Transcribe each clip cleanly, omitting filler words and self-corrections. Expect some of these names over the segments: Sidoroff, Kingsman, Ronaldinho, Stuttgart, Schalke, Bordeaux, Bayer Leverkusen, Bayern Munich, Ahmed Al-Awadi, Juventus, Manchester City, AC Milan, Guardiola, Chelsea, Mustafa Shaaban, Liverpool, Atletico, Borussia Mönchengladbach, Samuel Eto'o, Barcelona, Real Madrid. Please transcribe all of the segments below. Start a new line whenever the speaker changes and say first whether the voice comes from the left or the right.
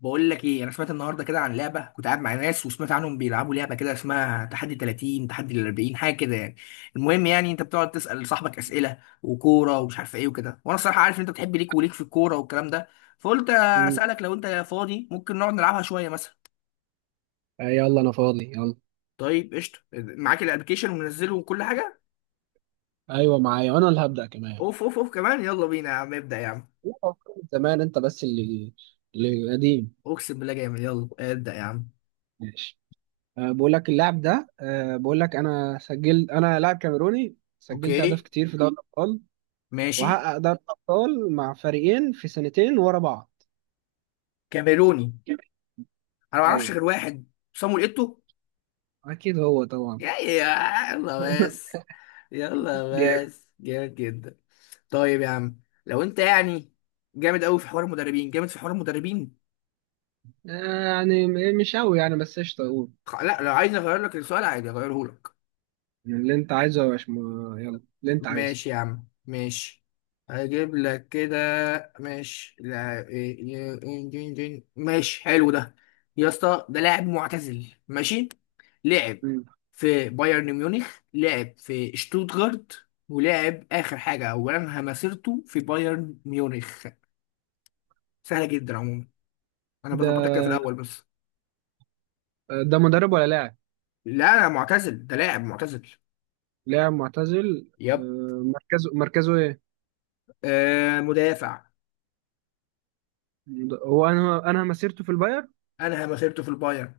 left: بقول لك ايه، انا سمعت النهارده كده عن لعبه. كنت قاعد مع ناس وسمعت عنهم بيلعبوا لعبه كده اسمها تحدي 30، تحدي ال 40، حاجه كده يعني. المهم يعني انت بتقعد تسال صاحبك اسئله وكوره ومش عارف ايه وكده، وانا الصراحه عارف ان انت بتحب ليك وليك في الكوره والكلام ده، فقلت
right: مم.
left: اسالك لو انت فاضي ممكن نقعد نلعبها شويه مثلا.
right: آه، يلا انا فاضي يلا.
left: طيب قشطه، معاك الابلكيشن ومنزله وكل حاجه؟
right: ايوه معايا، وانا اللي هبدأ كمان.
left: اوف اوف اوف، كمان! يلا بينا يا عم، ابدا يا عم.
right: لا، أفكار من زمان، انت بس اللي قديم.
left: اقسم بالله جامد، يلا ابدا يا عم.
right: ماشي. بقول لك اللاعب ده. بقول لك، انا لاعب كاميروني سجلت اهداف
left: اوكي،
right: كتير في دوري الابطال.
left: ماشي.
right: وحقق دوري الابطال مع فريقين في سنتين ورا بعض.
left: كاميروني؟ انا ما اعرفش
right: ايوه،
left: غير واحد، صامويل ايتو.
right: اكيد هو طبعا.
left: يلا. بس، يلا.
right: جامد.
left: بس جامد جدا. طيب يا عم، لو انت يعني جامد قوي في حوار المدربين، جامد في حوار المدربين.
right: آه، يعني مش قوي يعني، بس قشطه اقول.
left: لا، لو عايز اغير لك السؤال عادي اغيره لك.
right: يعني اللي انت عايزه يا باشمهندس، يلا اللي انت عايزه.
left: ماشي يا عم، ماشي. هجيب لك كده. ماشي. لا إيه- إيه- إيه- إيه- إيه- إيه. ماشي حلو ده. يا اسطى، ده لاعب معتزل، ماشي. لعب
right: مم.
left: في بايرن ميونخ، لعب في شتوتغارت، ولعب اخر حاجه او انهى مسيرته في بايرن ميونخ. سهله جدا عموما، انا
right: ده
left: بظبطك كده في الاول بس.
right: ده مدرب ولا لاعب؟
left: لا، انا معتزل، ده لاعب معتزل.
right: لاعب معتزل.
left: يب.
right: آه، مركزه ايه؟
left: آه، مدافع.
right: هو انا انا مسيرته في الباير،
left: انهى مسيرته في البايرن.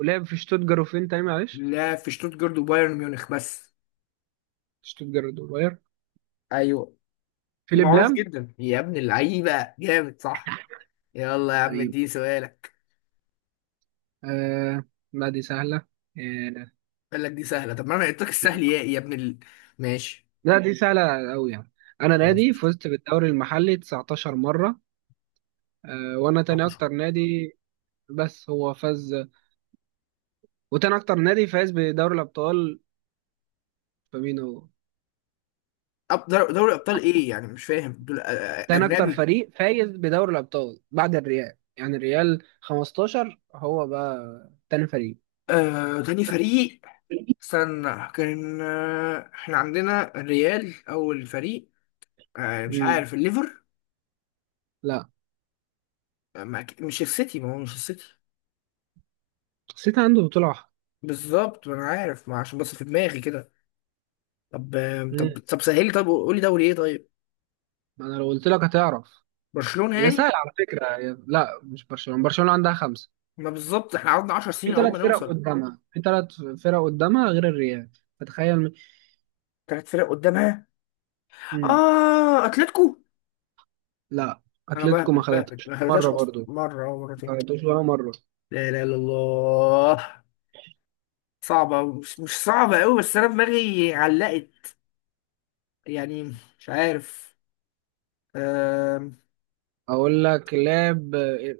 right: ولعب في شتوتجارت، وفين تاني معلش؟
left: لا، في شتوتغارت وبايرن ميونخ بس.
right: شتوتجارت والباير.
left: ايوه.
right: فيليب
left: معروف
right: لام.
left: جدا يا ابن اللعيبه، جامد صح؟ يلا يا عم،
right: قريب.
left: اديني سؤالك.
right: آه. لا دي سهلة. آه.
left: قال لك دي سهله، طب ما انا قلت لك السهل، يا يا ابن ال... ماشي.
right: لا دي سهلة أوي يعني. أنا
left: خلاص
right: نادي
left: قشطة.
right: فزت بالدوري المحلي 19 مرة. آه، وأنا تاني أكتر نادي، بس هو فاز. وتاني أكتر نادي فاز بدوري الأبطال، فمين هو؟
left: دوري ابطال ايه يعني؟ مش فاهم دول،
right: تاني أكتر
left: اجنبي.
right: فريق فايز بدوري الأبطال بعد الريال، يعني الريال 15، هو بقى تاني فريق.
left: آه، تاني فريق. استنى، كان آه، احنا عندنا الريال اول فريق. آه، مش
right: امم.
left: عارف الليفر.
right: لا.
left: آه، ما مش السيتي، ما هو مش السيتي.
right: سيتي عنده بطولة واحدة.
left: بالظبط، ما انا عارف، ما عشان بس في دماغي كده. طب
right: امم.
left: طب سهلي، طب قولي دوري ايه طيب.
right: ما انا لو قلت لك هتعرف.
left: برشلونة
right: هي
left: يعني؟
right: سهلة على فكرة، لا، مش برشلونة. برشلونة عندها خمسة.
left: ما بالظبط احنا قعدنا 10 سنين عقبال ما نوصل.
right: في ثلاث فرق قدامها غير الريال، فتخيل.
left: ثلاث فرق قدامها؟
right: امم.
left: اه، اتلتيكو.
right: لا.
left: انا
right: اتلتيكو ما
left: بهبد بهبد،
right: خدتش
left: ما هبتهاش
right: مرة
left: اصلا
right: برضو.
left: مره او مرتين.
right: ما خدتوش ولا مرة.
left: لا لا لا، الله. صعبة. مش صعبة أوي، بس أنا دماغي علقت يعني. مش عارف. آم،
right: اقول لك، لعب.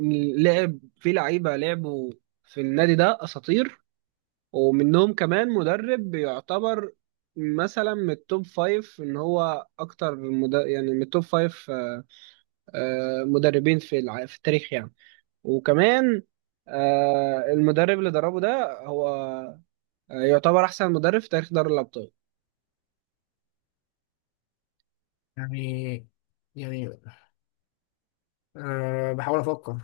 right: إن لعب في لعيبة، لعبوا في النادي ده اساطير. ومنهم كمان مدرب يعتبر، مثلا من التوب فايف. ان هو اكتر يعني من التوب فايف مدربين في التاريخ يعني. وكمان المدرب اللي دربه ده هو يعتبر احسن مدرب في تاريخ دوري الابطال.
left: يعني. يعني. أه، بحاول أفكر.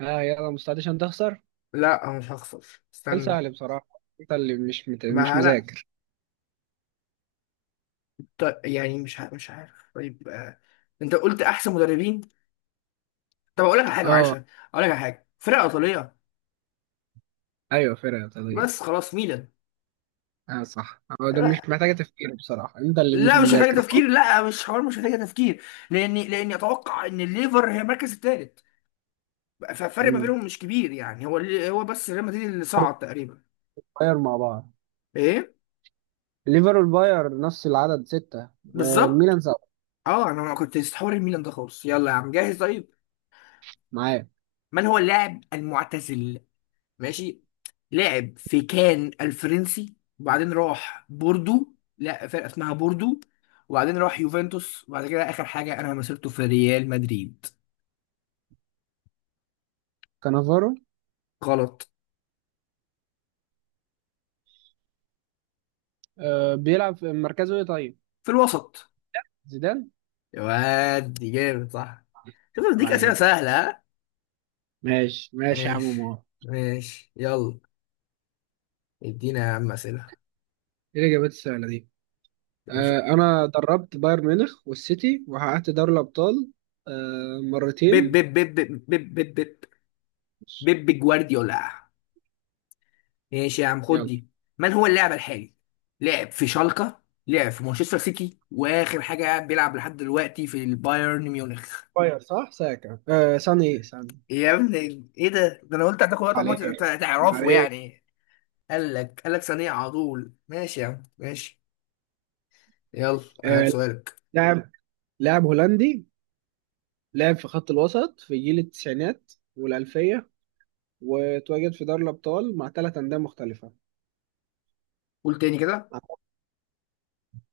right: ها يلا، مستعد عشان تخسر؟
left: لا، أنا مش هخسر.
right: سؤال
left: استنى.
right: سهل بصراحه، انت اللي مش مش
left: ما أنا.
right: مذاكر.
left: يعني مش عارف طيب. أنت قلت أحسن مدربين. طب أقول لك على حاجة، معلش،
right: اه.
left: أقول لك على حاجة، فرقة إيطالية.
right: ايوه فرقه طبيعي.
left: بس خلاص، ميلان.
right: اه صح، هو ده مش
left: لا،
right: محتاجه تفكير بصراحه، انت اللي مش
left: لا مش محتاجة
right: مذاكر خالص.
left: تفكير، لا مش حوار، مش محتاجة تفكير. لأني أتوقع إن الليفر هي المركز الثالث، فالفرق ما
right: مم.
left: بينهم مش كبير يعني. هو بس ريال مدريد اللي
right: ليفر
left: صعد تقريبا.
right: باير مع بعض.
left: ايه،
right: ليفر والباير نفس العدد سته. آه،
left: بالظبط.
right: الميلان سبعه.
left: اه انا ما كنت استحور الميلان ده خالص. يلا يا عم، جاهز طيب؟
right: معاه.
left: من هو اللاعب المعتزل؟ ماشي، لاعب في كان الفرنسي، وبعدين راح بوردو، لا فرقه اسمها بوردو، وبعدين راح يوفنتوس، وبعد كده اخر حاجه انا مسيرته في ريال مدريد.
right: كانافارو.
left: غلط.
right: آه، بيلعب في مركزه ايه طيب؟
left: في الوسط.
right: زيدان.
left: يا واد دي جامد صح. شوف،
right: طب
left: بديك اسئله
right: عليك.
left: سهله ها.
right: ماشي ماشي يا عم
left: ماشي،
right: مار.
left: ماشي يلا. ادينا يا عم اسئله.
right: ايه الاجابات السهله دي؟
left: ماشي.
right: آه، انا دربت بايرن ميونخ والسيتي، وحققت دوري الابطال
left: بيب
right: مرتين.
left: بيب بيب بيب بيب بيب، بيب بيب، جوارديولا. ماشي يا عم، خد
right: يلا.
left: دي. من هو اللاعب الحالي؟ لعب في شالكة، لعب في مانشستر سيتي، واخر حاجة بيلعب لحد دلوقتي في البايرن ميونخ.
right: باير صح، ساكا ساني، ايه ساني.
left: يا ابني ايه ده؟ ده انا قلت هتاخد وقت عمال
right: عليه.
left: تعرفه
right: عليه.
left: يعني. قال لك، قال لك ثانية على طول. ماشي يا عم، ماشي. يلا هات
right: آه،
left: سؤالك.
right: لاعب لاعب هولندي، لعب في خط الوسط في جيل التسعينات والألفية، وتواجد في دوري الأبطال مع ثلاث أندية مختلفة.
left: قول تاني كده.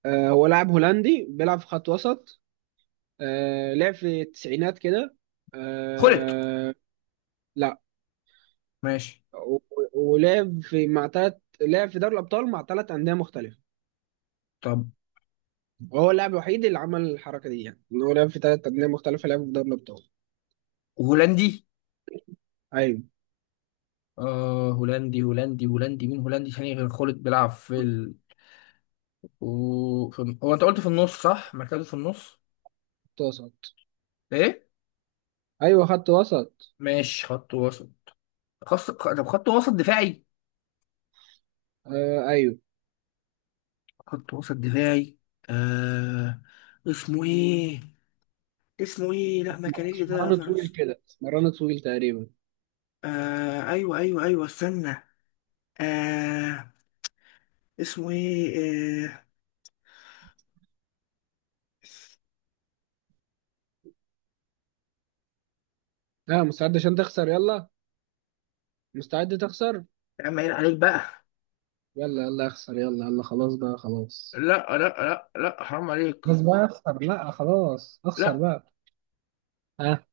right: آه، هو لاعب هولندي بيلعب في خط وسط. آه، لعب في التسعينات كده.
left: خلط؟
right: آه. لا.
left: ماشي.
right: و- ولعب في مع تلات لعب في دوري الأبطال مع تلات أندية مختلفة.
left: طب
right: وهو اللاعب الوحيد اللي عمل الحركة دي، يعني إن هو لعب في تلات أندية مختلفة، لعب في دوري الأبطال.
left: هولندي؟
right: أيوه
left: آه، هولندي هولندي هولندي، مين هولندي تاني غير خلط بيلعب في... و في... هو انت قلت في النص صح، مركزه في النص؟
right: خط وسط.
left: ايه.
right: أيوه خط وسط.
left: ماشي، خط وسط. خط، طب خط وسط دفاعي؟
right: آه أيوه.
left: خط وسط دفاعي. آه... اسمه ايه؟ اسمه ايه؟ لا ماكاريلي ده
right: اسمراني طويل
left: فرنسا.
right: كده، اسمراني طويل تقريبا.
left: آه... ايوه ايوه ايوه، استنى. آه... اسمه ايه؟ آه...
right: ها آه، مستعد عشان تخسر؟ يلا، مستعد تخسر.
left: يا عم عيب عليك بقى.
right: يلا يلا اخسر. يلا يلا خلاص بقى خلاص.
left: لا، لا لا لا، حرام عليك.
right: خلاص بقى اخسر، لا خلاص اخسر
left: لا.
right: بقى. ها آه.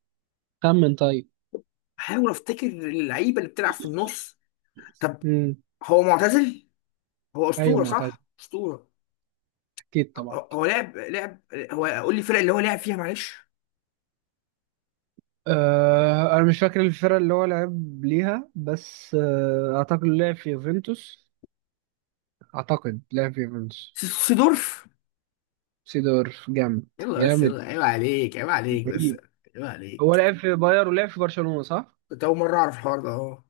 right: خمن طيب.
left: حاول افتكر اللعيبه اللي بتلعب في النص. طب،
right: امم.
left: هو معتزل، هو
right: ايوه
left: اسطوره
right: معتز.
left: صح، اسطوره.
right: اكيد طبعا.
left: هو لعب. هو قول لي الفرق اللي هو لعب فيها معلش.
right: آه، انا مش فاكر الفرقه اللي هو لعب ليها، بس اعتقد لعب في يوفنتوس. اعتقد لعب في يوفنتوس.
left: سيدورف.
right: سيدورف. جامد.
left: يلا بس،
right: جامد
left: يلا عيب عليك، عيب عليك بس.
right: رهيب.
left: عيب
right: هو
left: عليك.
right: لعب في باير ولعب في برشلونه، صح؟
left: كنت أول مرة أعرف الحوار ده، أه.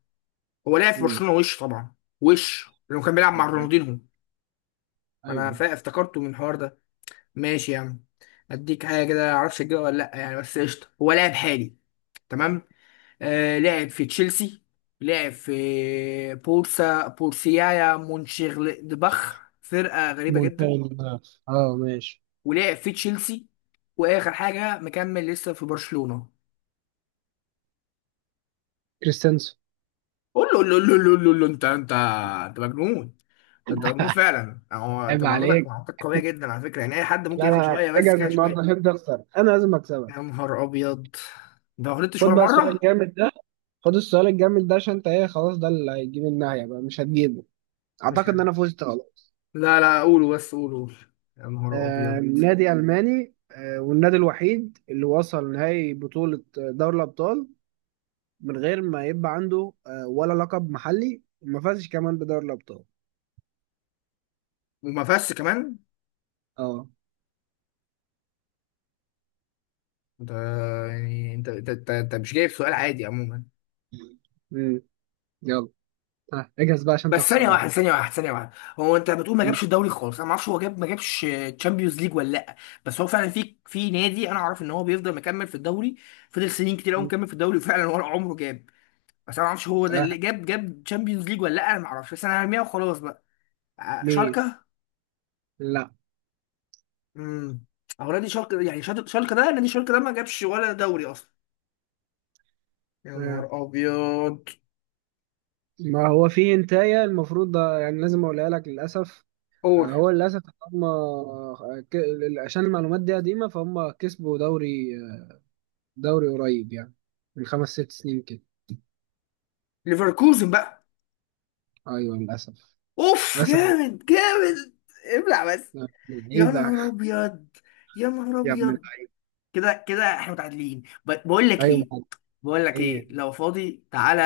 left: هو لعب في
right: مم.
left: برشلونة وش طبعا. وش لأنه كان بيلعب مع
right: ايوه.
left: رونالدينهو. أنا
right: أيوة.
left: افتكرته من الحوار ده. ماشي يا عم. أديك حاجة كده معرفش أجيبها ولا لأ يعني، بس قشطة. هو لاعب حالي. تمام. آه، لعب في تشيلسي، لعب في بورسا، بورسيايا مونشيغلادباخ، فرقة غريبة جدا،
right: مونتاج. اه ماشي.
left: ولعب في تشيلسي، واخر حاجه مكمل لسه في برشلونه.
right: كريستنسو.
left: قول له، قول له، قول له، قول له، قول له، انت. انت، انت مجنون. ده انت مجنون فعلا يعني. هو انت
right: عيب
left: معلوماتك
right: عليك.
left: معلوماتك قويه جدا على فكره يعني. اي حد ممكن
right: لا
left: ياخد
right: لا،
left: شويه بس
right: اجهز
left: كده،
right: النهارده
left: شويه.
right: عشان تخسر، انا لازم اكسبك.
left: يا نهار ابيض! ده ما غلطتش
right: خد
left: ولا
right: بقى السؤال
left: مره.
right: الجامد ده. خد السؤال الجامد ده، عشان انت ايه، خلاص ده اللي هيجيب النهايه بقى، مش هتجيبه.
left: مش،
right: اعتقد ان انا فزت خلاص.
left: لا لا، قولوا بس، قولوا قولوا. يا نهار ابيض!
right: نادي ألماني، والنادي الوحيد اللي وصل نهائي بطولة دوري الأبطال من غير ما يبقى عنده ولا لقب محلي، وما فازش كمان بدوري الأبطال.
left: وما فيهاش كمان.
right: اه.
left: انت يعني، انت مش جايب سؤال عادي عموما.
right: مم. يلا. آه، اجهز بقى عشان
left: بس
right: تخسر
left: ثانية
right: بقى.
left: واحدة، ثانية واحدة، ثانية واحدة. هو انت بتقول ما
right: مم.
left: جابش الدوري خالص، انا ما اعرفش هو جاب ما جابش تشامبيونز ليج ولا لا. بس هو فعلا في نادي انا اعرف ان هو بيفضل مكمل في الدوري، فضل سنين كتير قوي
right: مم.
left: مكمل في الدوري، وفعلا ورا عمره جاب. بس انا ما اعرفش هو ده اللي
right: آه.
left: جاب تشامبيونز ليج ولا لا، انا ما اعرفش، بس انا هرميها وخلاص بقى.
right: مين؟
left: شالكة.
right: لا.
left: امم، هو نادي شالكة يعني، شالكة، ده نادي شالكة ده ما جابش ولا دوري اصلا. يا نهار
right: آه.
left: ابيض!
right: ما هو في هنتاية المفروض ده، يعني لازم اقولها لك للأسف.
left: اور،
right: آه، هو للأسف. هم آه، ك- عشان المعلومات دي قديمة، فهم كسبوا دوري قريب يعني، من خمس ست سنين كده.
left: ليفركوزن بقى.
right: ايوه للأسف.
left: اوف،
right: للأسف جدا.
left: جامد جامد. ابلع. يا
right: لعيبة.
left: نهار ابيض! يا نهار
right: يا ابن
left: ابيض!
right: اللعيبة.
left: كده كده احنا متعادلين. بقول لك
right: أيوة
left: ايه،
right: معاك.
left: بقول لك ايه،
right: إيه.
left: لو فاضي تعالى،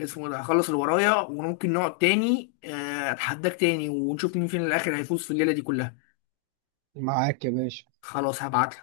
left: اسمه ده، اخلص اللي ورايا وممكن نقعد تاني، آه، اتحداك تاني ونشوف مين فينا الاخر هيفوز في الليله دي كلها.
right: معاك يا باشا.
left: خلاص، هبعت.